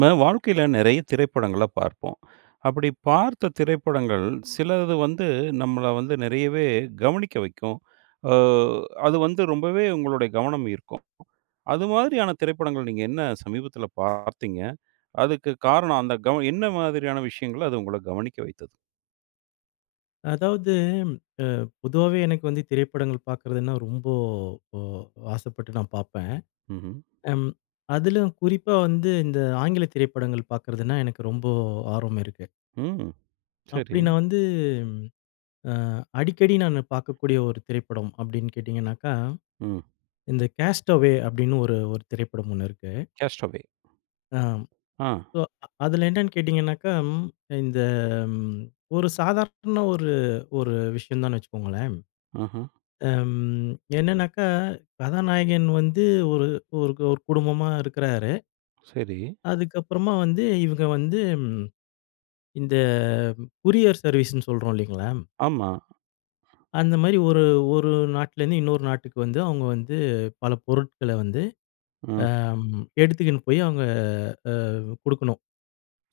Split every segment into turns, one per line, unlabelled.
நம்ம வாழ்க்கையில நெறைய திரைப்படங்கள பார்ப்போம். அப்டி பார்த்த திரைப்படங்கள் சிலது வந்து, நம்மள வந்து நெறையவே கவனிக்க வைக்கும். அ அது வந்து ரொம்பவே உங்களுடைய கவனம் ஈர்க்கும். அது மாதிரியான திரைப்படங்கள் நீங்க என்ன சமீபத்துல பார்த்தீங்க? அதுக்கு காரணம் அந்த கவ என்ன மாதிரியான விஷயங்கள அது உங்கள கவனிக்க வைத்தது?
அதாவது ம் அ பொதுவாவே எனக்கு வந்து திரைப்படங்கள் பார்க்கறதுனா, ரொம்போ அ ஆசைப்பட்டு நான் பார்ப்பேன்.
ம்ஹ்ம்.
ம் அதிலும் குறிப்பா வந்து இந்த ஆங்கில திரைப்படங்கள் பார்க்கறதுனா, எனக்கு ரொம்போ ஆர்வம் இருக்கு.
ம்.
அப்படி
சரி.
நான் வந்து ம் அ அடிக்கடி நானு பார்க்கக்கூடிய ஒரு திரைப்படம் அப்டின்னு கேட்டீங்னாக்கா,
ம்.
இந்த கேஸ்ட் அவே அப்டினு ஒரு ஒரு திரைப்படம் ஒண்ணு இருக்கு.
Cast away.
ஆம்
ஆ.
இப்போ அதுல என்னன்னு கேட்டீங்னாக்கா, இந்த ம் ஒரு சாதாரண ஒரு ஒரு விஷயதான்னு வச்சுக்கோங்களேன்.
ஆஹ.
அம் என்னனாக்கா, கதாநாயகன் வந்து ஒரு ஒரு ஒரு குடும்பமா இருக்குறாரு.
சரி.
அதுக்குப்புறமா வந்து இவங்க வந்து ம் இந்த கொரியர் சர்வீஸ்ன்னு சொல்றோம் இல்லைங்களா?
ஆமா.
அந்த மாரி ஒரு ஒரு நாட்டுலருந்து இன்னொரு நாட்டுக்கு வந்து அவுங்க வந்து பல பொருட்கள வந்து
அ.
அம் எடுத்துக்கின்னு போய் அவங்க அவ் குடுக்கணும்.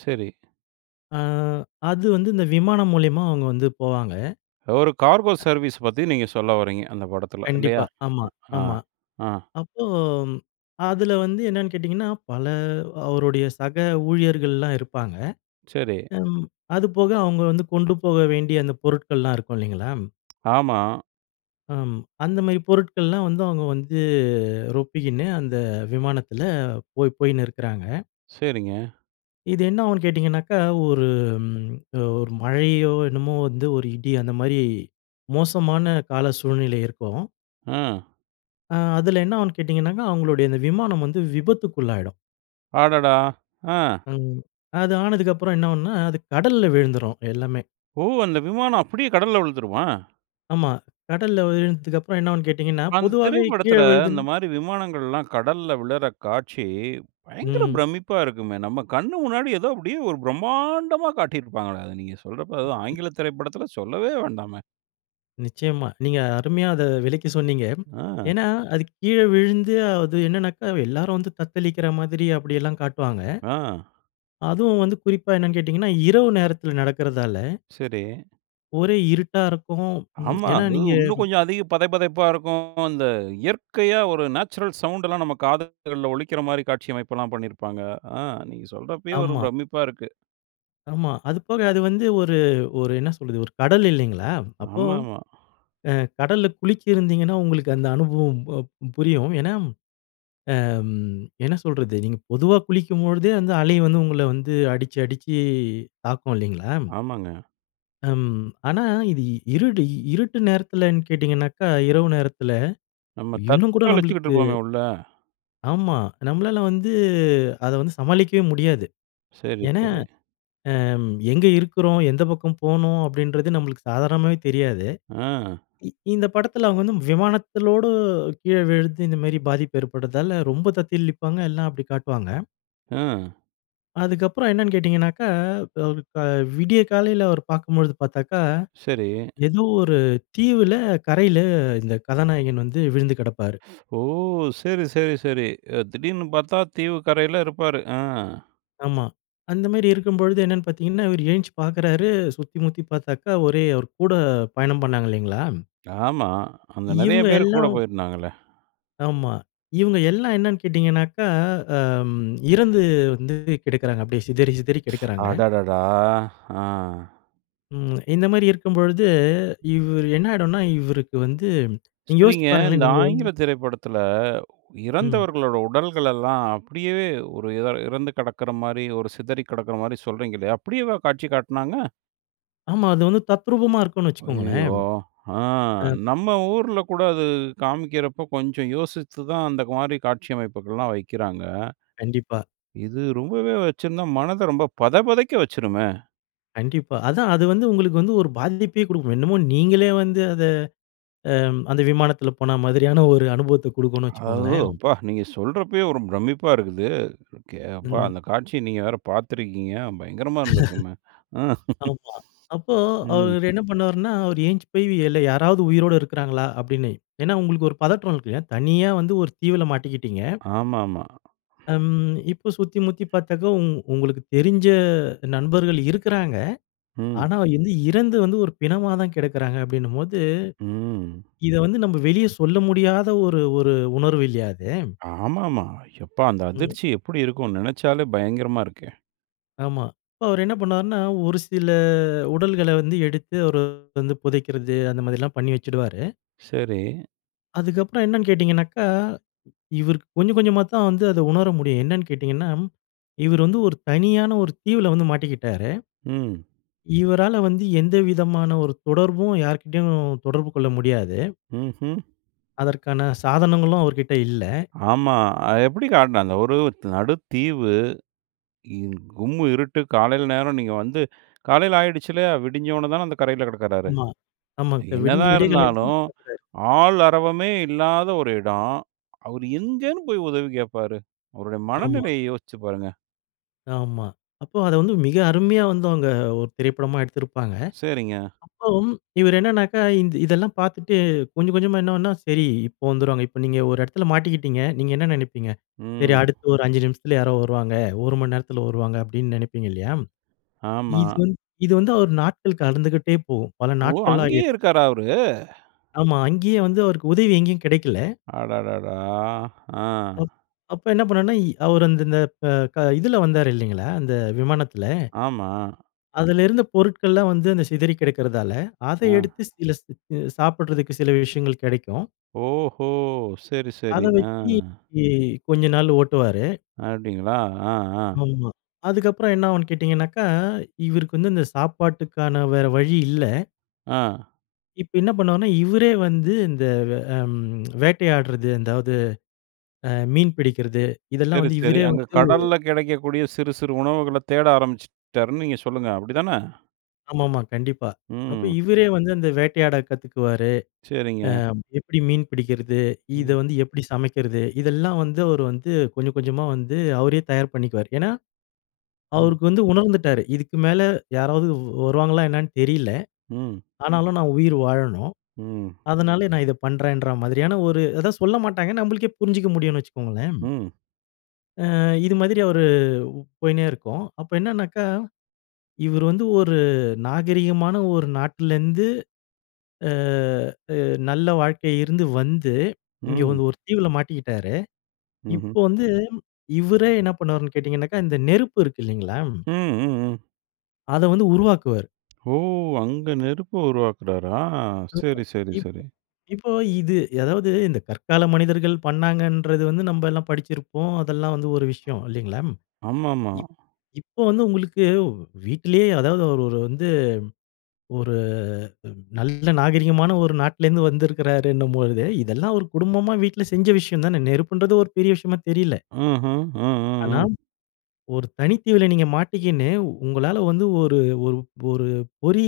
சரி.
அ அது வந்து இந்த விமானம் மூலியமா அவங்க வந்து போவாங்க.
ஒரு கார்கோ
அ.
சர்வீஸ் பத்தி நீங்க சொல்ல வர்றீங்க, அந்த படத்துல இல்லையா?
கண்டிப்பா. ஆமா.
அ. ஆ,
ஆமா.
ஆ.
அப்போ அதுல வந்து என்னன்னு கேட்டீங்கன்னா, பல அவருடைய சக ஊழியர்கள்லாம் இருப்பாங்க.
சரி.
ம் அது போக அவங்க வந்து கொண்டு போக வேண்டிய அந்த பொருட்கள்லாம் இருக்கும் இல்லைங்களா?
ஆமா.
அம் அந்த மாரி பொருட்கள்லாம் வந்து அவங்க வந்து ரொப்பிக்கின்னு, அந்த விமானத்துல போயி போயின்னு இருக்றாங்க.
சரிங்க.
இது என்னாகுன்னு கேட்டீங்னாக்கா, ஒரு ம் அ ஒரு மழையோ என்னமோ வந்து ஒரு இடி அந்த மாரி மோசமான கால சூழ்நிலை இருக்கும்.
அ.
ஆ அதுல என்ன ஆவுன்னு கேட்டீங்னாக்கா, அவங்களுடைய இந்த விமானம் வந்து விபத்துக்குள்ளாயிடும்.
அடடா! ஆ.
ம். அது ஆனதுக்கப்புறம் என்ன ஆவுன்னா, அது கடல்ல விழுந்துரும் எல்லாமே.
ஓ! அந்த விமானம் அப்டியே கடல்ல விழுந்துருமா?
ஆமா. கடல்ல விழுந்ததுக்கு அப்புறம் என்னாவும்னு கேட்டீங்கன்னா,
அந்த
பொதுவாவே கீழ
திரைப்படத்துல இந்த
விழுதுன்
மாரி விமானங்கள்லாம் கடல்ல விழர காட்சி, பயங்கர
ம்.
பிரமிப்பா இருக்குமே. நம் கண்ணு முன்னாடி ஏதோ அப்டியே ஒரு பிரம்மாண்டமா காட்டியிருப்பாங்களே? அத நீங்க சொல்றப்போ அதுதான் ஆங்கில திரைப்படத்துல சொல்லவே வேண்டாமே.
நிச்சயமா. நீங்க அருமையா அத விளக்கி சொன்னீங்க.
ஆ.
ஏன்னா, அது கீழ விழுந்து அது என்னன்னாக்கா எல்லாரும் வந்து தத்தளிக்கிற மாதிரி அப்டியெல்லாம் காட்டுவாங்க.
ஆ.
அதுவும் வந்து குறிப்பா என்னன்னு கேட்டீங்கன்னா, இரவு நேரத்ல நடக்றதால
சரி.
ஒரே இருட்டா இருக்கும். ம்
ஆமா.
ஏன்னா
அது
நீங்க
இன்னும் கொஞ்சம் அதிக பதைபதைப்பா இருக்கும். அந்த இயற்கையா ஒரு நேச்சுரல் சவுண்ட்லாம் நம்ம காதுகள்ல ஒலிக்கிற மாதிரி காட்சி அமைப்புலாம் பண்ணிருப்பாங்க. ஆ நீங்க சொல்றப்பயே ஒரு
ஆமா.
பிரமிப்பா இருக்கு.
ஆமா. அது போக அது வந்து ஒரு ஒரு என்ன சொல்றது? ஒரு கடல் இல்லிங்களா? அப்போ
ஆமாமா.
அ கடல்ல குளிச்சிருந்தீங்கன்னா உங்களுக்கு அந்த அனுபவம் ஒ புரியும். ஏன்னா, அ ம் என்ன சொல்றது? நீங்க பொதுவா குளிக்கும்பொழுதே அந்த அலை வந்து உங்கள வந்து அடிச்சு அடிச்சி தாக்கும் இல்லிங்களா?
ஆமாங்க.
ம். ஆனா இது இ இருடு இருட்டு நேரத்துலன்னு கேட்டிங்கனாக்கா, இரவு நேரத்துல
நம்ம
இன்னும் கூட
தத்தளிச்சிட்டு
நம்பளுக்கு
இருப்போமே உள்ள.
ஆமா. நம்மளால வந்து அத வந்து சமாளிக்கவே முடியாது.
சரி,
ஏன்னா
சரி.
அ எங்க இருக்குறோம்? எந்த பக்கம் போணும்? அப்டின்றது நம்மளுக்கு சாதாரணமாவே தெரியாது.
ஆ.
இ இந்த படத்துல வந்து விமானத்தோடு கீழ விழுந்து இந்த மாதிரி பாதிப்பு ஏற்படுவதால ரொம்ப தத்தளிப்பாங்க. எல்லாம் அப்டி காட்டுவாங்க.
ம்.
அதுக்கப்புறம் என்னென்னு கேட்டீங்கனாக்கா, ப இப்ப விடிய காலைல அவரு பார்க்கும்பொழுது பார்த்தாக்கா,
சரி.
ஏதோ ஒரு தீவுல, கரைல, இந்த கதாநாயகன் வந்து விழுந்து கிடப்பாரு.
ஸ் ஓ! சரி, சரி, சரி. அ, திடீர்ன்னு பாத்தா தீவு கரைல இருப்பாரு. ஆ.
ஆமா. அந்த மாரி இருக்கும்பொழுது என்னென்னு பார்த்தீங்கன்னா, இவரு எந்திச்சு பாக்குறாரு, சுத்தி முத்தி பாத்தாக்கா ஒரே அவரு கூட பயணம் பண்ணாங்க இல்லைங்களா?
ஆமா. அங்க நிறைய
இவங்க
பேரு கூட
எல்லாம்
போயிருந்தாங்கலே.
ஆமா. இவங்க எல்லாம் என்னென்னு கேட்டீங்கனாக்கா, அம் இறந்து வந்து கெடக்குறாங்க. அப்படியே சிதறி, சிதறி
ஸ்
கெடக்குறாங்க.
அடடடா! ஆ.
ம் இந்த மாரி இருக்கும்பொழுது, இவரு என்னாயிடும்னா இவருக்கு வந்து, நீங்க யோசிச்சு
சரிங்க. இந்த
பாருங்களேன், நீங்க வந்து
ஆங்கில திரைப்படத்துல,
ம்.
இறந்தவர்களோட உடல்களெல்லாம் அப்படியேவே ஒரு இதழ் இறந்து கிடக்குற மாரி, ஒரு சிதறி கிடக்குற மாரி சொல்றீங்க இல்லையா? அப்படியேவா காட்சி காட்டுனாங்க?
ஆமா, அது வந்து தத்ரூபமா இருக்கும்ன்னு வச்சுக்கோங்களேன்.
ஐயயோ! ஆ,
அ.
நம்ம ஊர்ல கூட அது, காமிக்கிறப்போ கொஞ்சம் யோசித்து தான் அந்த மாரி காட்சி அமைப்புகள்லாம் வைக்கிறாங்க.இது
கண்டிப்பா.
ரொம்பவே வச்சிருந்தா, மனத ரொம்ப பதபதைக்க வச்சிருமே?
கண்டிப்பா. அதான் அது வந்து உங்களுக்கு வந்து, ஒரு பாதிப்பே குடுக்கும். என்னமோ நீங்களே வந்து அத, அம் அந்த விமானத்துல போனா மாதிரியான ஒரு அனுபவத்த குடுக்கும்ன்னு
அ ஓ!
வச்சுக்கோங்களேன்.
அப்பா! நீங்க சொல்றப்பயே ஒரு பிரம்மிப்பா இருக்குதே. கே அப்பா!
ம்.
அந்த காட்சிய நீங்க வேற பார்த்துருக்கீங்க, பயங்கரமா இருந்திருக்குமே? அ.
.ஆமா. அப்போ
ம்.
அவரு என்ன பண்ணுவாருன்னா, "அவரு எழுந்ச்சு போய, இல்ல யாராவது உயிரோட இருக்றாங்களா" அப்படின்னு. ஏன்னா உங்களுக்கு ஒரு பதற்றம் இருக்கும் இல்லையா? தனியா வந்து ஒரு தீவுல மாட்டிக்கிட்டீங்க.
ஆமாமா.
அம், இப்போ சுத்தி முத்தி பார்த்ததும், "உங்களுக்கு தெரிஞ்ச நண்பர்கள் இருக்குறாங்க,
ம்.
ஆனா வந்து இறந்து வந்து ஒரு பிணமா தான் கெடக்குறாங்க" அப்படின்னும்போது,
ம்.
இத வந்து நம்ப வெளிய சொல்ல முடியாத ஒரு ஒரு உணர்வு இல்லியா அது?
ஆமாமா. எப்பா! அந்த
ம்.
அதிர்ச்சி எப்படி இருக்கும்? நெனச்சாலே பயங்கரமா இருக்கே!
ஆமா. அப்போ அவரு என்ன பண்ணுவாருன்னா, "ஒரு சில உடல்கள வந்து எடுத்து அவரு வந்து புதைக்கிறது", அந்த மாதிரிலாம் பண்ணி வச்சிடுவாரு.
சரி.
அதுக்கப்புறம் என்னனு கேட்டீங்கனக்கா, இவருக்கு கொஞ்சம், கொஞ்சமா தான் வந்து அத உணர முடியும். என்னன்னு கேட்டீங்கன்னா, இவரு வந்து ஒரு தனியான ஒரு தீவுல வந்து மாட்டிக்கிட்டாரு.
ம்.
இவரால வந்து எந்த விதமான ஒரு தொடர்பும், யார் கிட்டயும் தொடர்பு கொள்ள முடியாது.
ம்ஹூம்.
அதற்கான சாதனங்களும் அவர்கிட்ட இல்ல.
ஆமா. அ எப்படி காட்டுனாங்க? ஒருத் நடு தீவு. இங் கும்மிருட்டு, காலைல நேரம் நீங்க வந்து காலைல ஆகிடுச்சில்லையா? விடிஞ்சோன தான அந்த கரையில கெடக்குறாரு?
ஆமா. ஆமாங்க விடுஞ்சு,
என்னதான்
விடியகாலைல தான்
இருந்தாலும்,
பாக்குறாரு.
ஆள் அறவமே இல்லாத ஒரு இடம். அவரு எங்கேன்னு போயி உதவி கேப்பாரு? அவருடைய
ஆமா.
மனநிலைய யோசிச்சு பாருங்க.
ஆமா. அப்போ அத வந்து மிக அருமையா வந்து அவுங்க, ஒரு திரைப்படமா எடுத்திருப்பாங்க.
சரிங்க.
அப்பவும், இவர் என்னன்னாக்கா, இந்த இதெல்லாம் பார்த்துட்டு, கொஞ்சம் கொஞ்சமா என்ன பண்ண, சரி இப்போ வந்துருவாங்க, இப்போ நீங்க ஒரு இடத்துல மாட்டிக்கிட்டீங்க, நீங்க என்ன நினைப்பீங்க? "சரி
ம்.
அடுத்து ஒரு 5 நிமிஷத்தில யாரோ வருவாங்க. 1 மணி நேரத்துல வருவாங்க." அப்டின்னு நினைப்பீங்க இல்லையா?
ஆமா.
[unintelligible] இது வந்து, அவர் நாட்கள் கடந்துக்கிட்டே போகும். பல
ஓ!
நாட்கள்
அங்கேயே
ஆகிடும்.
இருக்காரா அவரு?
ஆமா அங்கேயே வந்து, அவருக்கு உதவி எங்கேயும் கிடைக்கல.
அடடடா, ஆ.
அப் அப்போ என்ன பண்ணுவார்ன்னா, இ அவர் அந்த இந்த ப க இதுல வந்தாரு இல்லிங்களா? அந்த விமானத்துல.
ஆமா.
அதுல இருந்த பொருட்கள்லாம் வந்து அந்த சிதறி கிடக்குறதால, அத
ஆ.
எடுத்து சில ஸ் சாப்பிடுறதுக்கு சில விஷயங்கள் கிடைக்கும்.
ஓஹோ! சரி,
அத
சரி. ஆ.
வச்சு கொஞ்ச நாளு ஓட்டுவாரு.
அப்டிங்களா? ஆ, ஆ.
ஆமா. அதுக்கப்புறம் என்ன ஆவுன்னு கேட்டீங்கன்னாக்க, இவருக்கு வந்து இந்த சாப்பாட்டுக்கான வேற வழி இல்ல.
ஆ.
இப்ப என்ன பண்ணுவார்ன்னா, இவரே வந்து இந்த வ ம் வேட்டையாடுறது, அதாவது அ மீன் பிடிக்கிறது, இதெல்லாம்
சரி,
வந்து
சரி.
இவரே
அங்கே
வந்து
கடல்ல கிடைக்கக்கூடிய, சிறு சிறு உணவுகள தேட ஆரம்பிச்சுட்டாருன்னு நீங்க சொல்லுங்க. அப்டிதானே?
ஆமாமா. கண்டிப்பா. அப்ப
ம்.
இவரே வந்து அந்த வேட்டையாட கத்துக்குவாரு.
சரிங்க.
அ எப்படி மீன் பிடிக்கிறது, இத
ம்.
வந்து எப்படி சமைக்கிறது, இதெல்லாம் வந்து அவரு வந்து, கொஞ்சம் கொஞ்சமா வந்து அவரே தயார் பண்ணிக்குவாரு. ஏன்னா,
ம்.
அவருக்கு வந்து உணர்ந்துட்டாரு. இதுக்கு மேல, யாராவது வ் வருவாங்களா என்னென்னு தெரில.
ம்.
ஆனாலும் நான் உயிர் வாழணும்.
ம்.
அதனால நான் இத பண்ணுறேன்ற மாதிரியான ஒரு அதான் சொல்லமாட்டாங்க. ஏன்னா நம்ளுக்கே புரிஞ்சுக்க முடியும்ன்னு வச்சுக்கோங்களேன்.
ம்.
ஆ இது மாதிரி அவரு போய்ண்னே இருக்கும். அப்போ என்னென்னாக்கா, இவரு வந்து ஒரு நாகரீகமான ஒரு நாட்டிலருந்து அ அ நல்ல வாழ்க்கை இருந்து வந்து இங்க
ம்.
வந்து ஒரு தீவுல மாட்டிக்கிட்டாரு.
ம்ஹ்ம்.
இப்போ வந்து, இவரே என்ன பண்ணுவாருன்னு கேட்டீங்கனாக்கா, இந்த நெருப்பு இருக்கு இல்லைங்களா?
ம், ம், ம்.
அத வந்து உருவாக்குவாரு.
ஓ! அங்க நெருப்ப உருவாக்குறாரா?
[unintelligible]
சரி, சரி,
.இப்போ
சரி.
இப்போ இது அதாவது இந்த கற்கால மனிதர்கள் பண்ணாங்கன்றது வந்து நம்ப எல்லாம் படிச்சிருப்போம். அதெல்லாம் வந்து ஒரு விஷயம் இல்லைங்களா?
ஆமாமா.
இப் இப்போ வந்து உங்களுக்கு வ் வீட்டிலேயே அதாவது அவரு ஒரு வந்து, ஒரு அ நல்ல நாகரீகமான ஒரு நாட்ல இருந்து வந்திருக்கிறாருன்னும்பொழுது, இதெல்லாம் ஒரு குடும்பமா வீட்டுல செஞ்ச விஷயம் தான? நெருப்புன்றது ஒரு பெரிய விஷயமா தெரியல.
ஆஹ். ஆ, ஆ,
ஆனா,
ஆ.
ஒரு தனி தீவுல நீங்க மாட்டிக்கின்னு, உங்களால வந்து ஒரு ஒரு ஒரு பொறி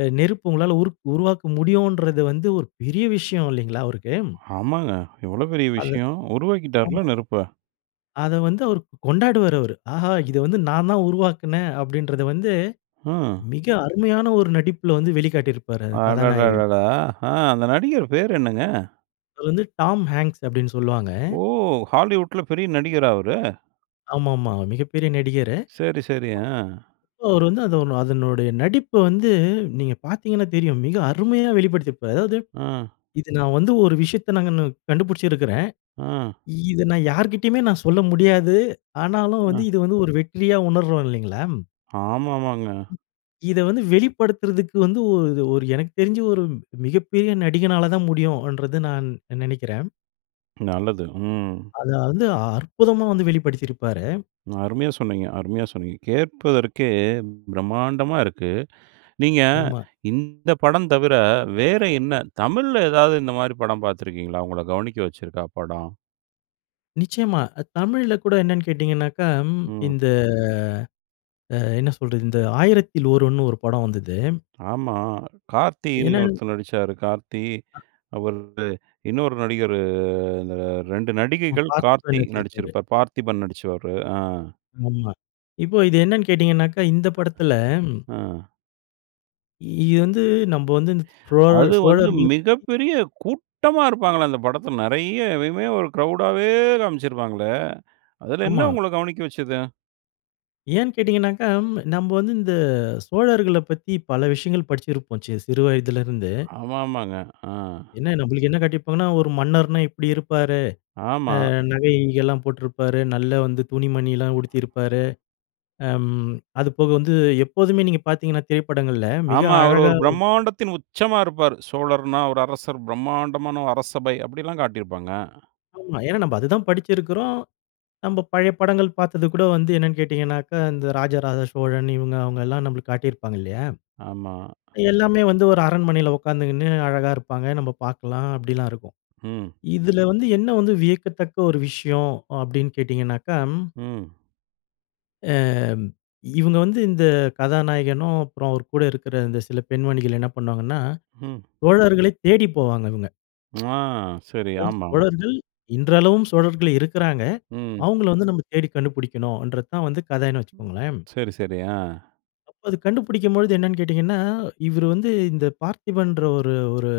அ நெருப்பு உங்களால உருக் உருவாக்க முடியுன்றது வந்து ஒரு பெரிய விஷயம் இல்லைங்களா, அவருக்கு?
ஆமாங்க. எவ்வளோ பெரிய
அது.
விஷயம்? உருவாக்கிட்டார்ல
ஆமா.
நெருப்ப?
அத வந்து அவரு கொண்டாடுவாரு அவரு. ஆஹா! இத வந்து நான் தான் உருவாக்கினேன். அப்பிடின்றத வந்து
ஆ.
மிக அருமையான ஒரு நடிப்பில வந்து வெளிக்காட்டியிருப்பாரு அத கதாநாயகன்.
அடடடடா! ஆ. அந்த நடிகர் பேரு என்னங்க?
அது வந்து டாம் ஹேங்க்ஸ் அப்டீன்னு சொல்லுவாங்க.
ஓ! ஹாலிவுட்ல பெரிய நடிகரா அவரு?
ஆமாமா. மிகப்பெரிய நடிகரு.
சரி, சரி. ஆ.
அப் அவரு வந்து அதனோ அதனுடைய நடிப்ப வந்து நீங்க பார்த்தீங்கன்னா தெரியும். மிக அருமையா வெளிப்படுத்தியிருப்பாரு அதாவது
ஆ.
இது நான் வந்து ஒரு விஷயத்த நாங்க கண்டுபிடிச்சிருக்கிறேன்.
ஆ.
இத நான் யார்கிட்டயுமே நான் சொல்ல முடியாது. ஆனாலும் வந்து
ஆ.
இது வந்து ஒரு வெற்றியா உணர்றோம் இல்லேங்களா?
ஆமாமாங்க.
இத வந்து வெளிப்படுத்துறக்கு வந்து ஒ இது ஒரு எனக்கு தெரிஞ்சு ஒரு மிகப்பெரிய நடிகனால தான் முடியுன்றது நான் நினைக்கிறேன்.
நல்லது. ம்.
அதாவது அற்புதமா வந்து வெளிப்படுத்தியிருப்பாரு.
அருமையா சொன்னீங்க அருமையா சொன்னீங்க. கேட்பதற்கே பிரம்மாண்டமா இருக்கு. நீங்க
ஆமா.
இந்த படம் தவிர வேற என்ன தமிழ்ல ஏதாவது இந்த மாதிரி படம் பார்த்திருக்கிறீங்களா? உங்கள கவனிக்க வச்சிருக்கா படம்?
நிச்சயமா. அ தமிழ்ல கூட என்னன்னு கேட்டீங்கன்னாக்க ம்
ம்.
இந்த அ என்ன சொல்றது, இந்த ஆயிரத்தில் ஒருவன்னு ஒரு படம் வந்தது.
ஆமா. கார்த்தின்னு
என்னனு
ஒருத்தர் நடிச்சாரு. கார்த்தி
அ.
அவரோடு இன்னொரு நடிகரு அந்த 2
நம்ம
நடிகைகள்,
பார்த்திபன்
கார்த்தி
நடிச்சிருப்பாரு.
நடிச்சுருப்பாரு. பார்த்திபன் நடிச்சிருப்பாரு. அ.
ஆமா. இப்போ இத என்னன்னு கேட்டீங்கன்னாக்க, இந்த படத்தில ம்.
அ.
இது வந்து நம்ப வந்து சோழ
அது வந்து
சோழர்கள பத்தி.
மிகப்பெரிய கூட்டமா இருப்பாங்களே, அந்த படத்துல நிறைய இதுவே ஒரு கிரவுடாவே காமிச்சிருப்பாங்களே, அதுல என்ன
ஆமா.
உங்கள கவனிக்க வச்சது?
ஏன் கேட்டிங்கனாக்க, நம்ப வந்து இந்த சோழர்கள பத்தி பல விஷயங்கள் படிச்சிருப்போம் செ சிறுவயதுலருந்து.
ஆமா, ஆமாங்க. ஆ.
என்ன நம்மளுக்கு என்ன காட்டிருப்பாங்கன்னா, ஒரு மன்னர்னா இப்டி இருப்பாரு.
ஆமா.
அ நகை கிகைகெல்லாம் போட்ருப்பாரு, நல்ல வந்து துணி மணிலாம் உடுத்தியிருப்பாரு. அம் அது போக வந்து, எப்போதுமே நீங்க பார்த்தீங்கன்னா, திரைப்படங்கள்ல மிக
ஆமா. அவரு
அழகா
ஒரு
காட்டி
பிரம்மாண்டத்தின் உச்சமா இருப்பாரு, சோழர்ன்னா ஒரு அரசர், பிரம்மாண்டமான ஒரு அரசபை அப்டிலாம் காட்டிருப்பாங்க.
ஆமா. ஏன்னா நம்ப அது தான் படிச்சிருக்குறோ, நம்ப பழைய படங்கள் பார்த்தது கூட வந்து என்னன்னு கேட்டிங்கனாக்க. இந்த ராஜ ராஜ சோழன் இவங்க அவங்களாம் நம்மளுக்கு காட்டிருப்பாங்க இல்லையா?
ஆமா.
எல்லாமே வந்து ஒரு அரண்மனைல உக்காந்துக்கினு அழகா இருப்பாங்க, நம்ம பாக்கலாம் அப்டிலாம் இருக்கும்.
ம்.
இதுல வந்து என்ன வந்து வியக்கத்தக்க ஒரு விஷயம் அப்டீன்னு கேட்டிங்கன்னா.
ம்.
அ இவங்க வந்து இந்த கதாநாயகனும், அப்புறம் அவர் கூட இருக்குற இந்த சில பெண்மணிகள் என்ன பண்ணுவாங்கன்னா,
ம்.
சோழர்களை தேடி போவாங்க இவங்க.
ஆ. சரி,
[unintelligible]
ஆமாமா.
சோழர்கள் இன்றளவும் சோழர்கள் இருக்குறாங்க.
ம்.
அவுங்கள வந்து நம்ப தேடி கண்டுபுடிக்கனும்ன்றது தான் வந்து கதைன்னு வச்சுக்கோங்களேன்.
சரி, சரி. அ.
அப்ப அது கண்டுபுடிக்கும்பொழுது என்னன்னு கேட்டீங்கன்னா, இவரு வந்து இந்த பார்த்திபன்ன்ற ஒரு ஒரு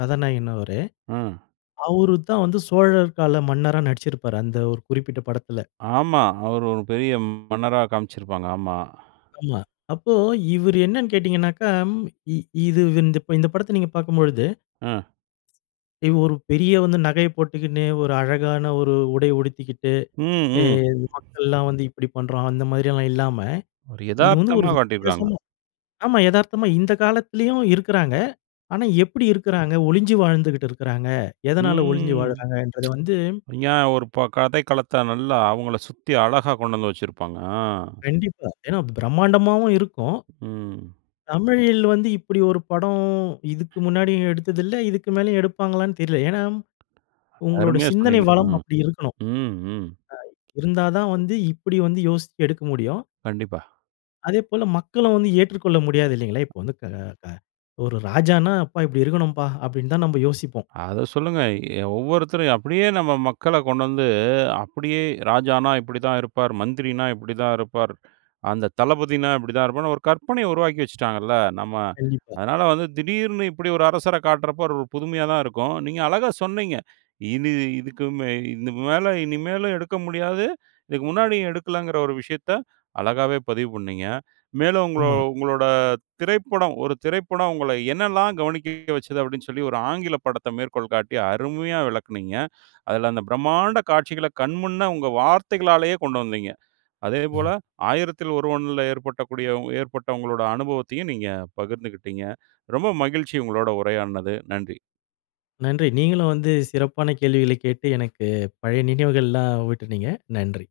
கதாநாயகன் அவரு.
ம்.
அவரு தான் வந்து சோழர் கால மன்னரா நடிச்சுருப்பாரு. அந்த ஒரு குறிப்பிட்ட படத்தில.
ஆமா. அவரு ஒரு பெரிய மன்னரா காமிச்சிருப்பாங்க. ஆமா.
ஆமா. அப்போ இவரு என்னன்னு கேட்டிங்கன்னாக்கா, ம் இ இது இந்தப்- இந்த படத்தை நீங்க பார்க்கும்பொழுது,
அ.
இவு ஒரு பெரிய வந்து நகைய போட்டுக்கின்னு, ஒரு அழகான ஒரு உடை உடுத்திக்கிட்டு,
ம்.
எ
ம்.
மக்கள்லாம் வந்து இப்படி பண்றான். அந்த மாரியெல்லாம் இல்லாம,
ஒரு
இது வந்து ஒரு
எதார்த்தமா காட்டியிருக்காங்க.
வித்தியாசமா ஆமா. எதார்த்தமா இந்த காலத்துலயும் இருக்குறாங்க. ஆனா எப்பிடி இருக்குறாங்க? ஒழிஞ்சி வாழ்ந்துகிட்டு இருக்குறாங்க.
ம்.
எதனால ஒழிஞ்சி வாழுறாங்கன்றத வந்து
ங்யா ஒரு ப கதைக்களத்தை, நல்லா அவுங்கள சுத்தி அழகா கொண்டு வந்து வச்சிருப்பாங்க. அ.
கண்டிப்பா. ஏன்னா பிரமாண்டமாவும் இருக்கும்.
ம்.
தமிழில் வந்து இப்பிடி ஒரு படம் இதுக்கு முன்னாடியும் எடுத்ததில்லை, இதுக்கு மேலயும் எடுப்பாங்களான்னு தெரில. ஏன்னா உங்களோட
அருமையா
சிந்தனை
சொன்னீங்க,
வளம்
ம்.
அப்படி இருக்கணும்.
ம், ம்.
அ இருந்தா தான் வந்து, இப்படி வந்து யோசிச்சு எடுக்க முடியும்.
கண்டிப்பா.
அதேபோல மக்களும் வந்து ஏற்றுக்கொள்ள முடியாது இல்லைங்களா? இப்போ வந்து க க ஒரு ராஜான்னா, "அப்பா இப்படி இருக்கணும்ப்பா" அப்படின்னு தான் நம்ப யோசிப்போம்.
அத சொல்லுங்க. எ ஒவ்வொருத்தரும் அப்படியே நம்ம மக்கள கொண்டு வந்து, அப்படியே ராஜானா இப்படி தான் இருப்பார். மந்திரினா இப்படி தான் இருப்பார். அந்த தளபதினா இப்படி தான் இருப்பார்ன்னு, ஒரு கற்பனைய உருவாக்கி வச்சுட்டாங்கல்ல. நம்ம
கண்டிப்பா.
அதனால வந்து திடீர்னு இப்புடி ஒரு அரசர காட்டுறப்போ, ஒரு புதுமையா தான் இருக்கும். நீங்க அழகா சொன்னீங்க. இனி இதுக்கு மே இது மேல இனிமேலு எடுக்க முடியாது. இதுக்கு முன்னாடியும் எடுக்கலங்கிற ஒரு விஷயத்த, அழகாவே பதிவு பண்ணீங்க. மேலும் உங்கள
ஆமா.
உங்களோட திரைப்படம் ஒரு திரைப்படம் உங்கள என்னலாம் கவனிக்க வச்சது, அப்படின்னு சொல்லி ஒரு ஆங்கிலப் படத்த மேற்கோள் காட்டி, அருமையா விளக்குனீங்க. அதில அந்த பிரம்மாண்ட காட்சிகள கண்முன்ன, உங்க வார்த்தைகளாலயே கொண்டு வந்தீங்க. அதேபோல
ம்.
ஆயிரத்தில் ஒருவன்ல ஏற்பட்டக்கூடிய உ ஏற்பட்ட உங்களோட அனுபவத்தையும் நீங்க பகிர்ந்துகிட்டீங்க. ரொம்ப மகிழ்ச்சி உங்களோட உரையாடுனது. நன்றி.
நன்றி. நீங்களும் வந்து சிறப்பான கேள்விகளை கேட்டு, எனக்கு பழைய நினைவுகள்லாம் ஊட்டுனீங்க. நன்றி.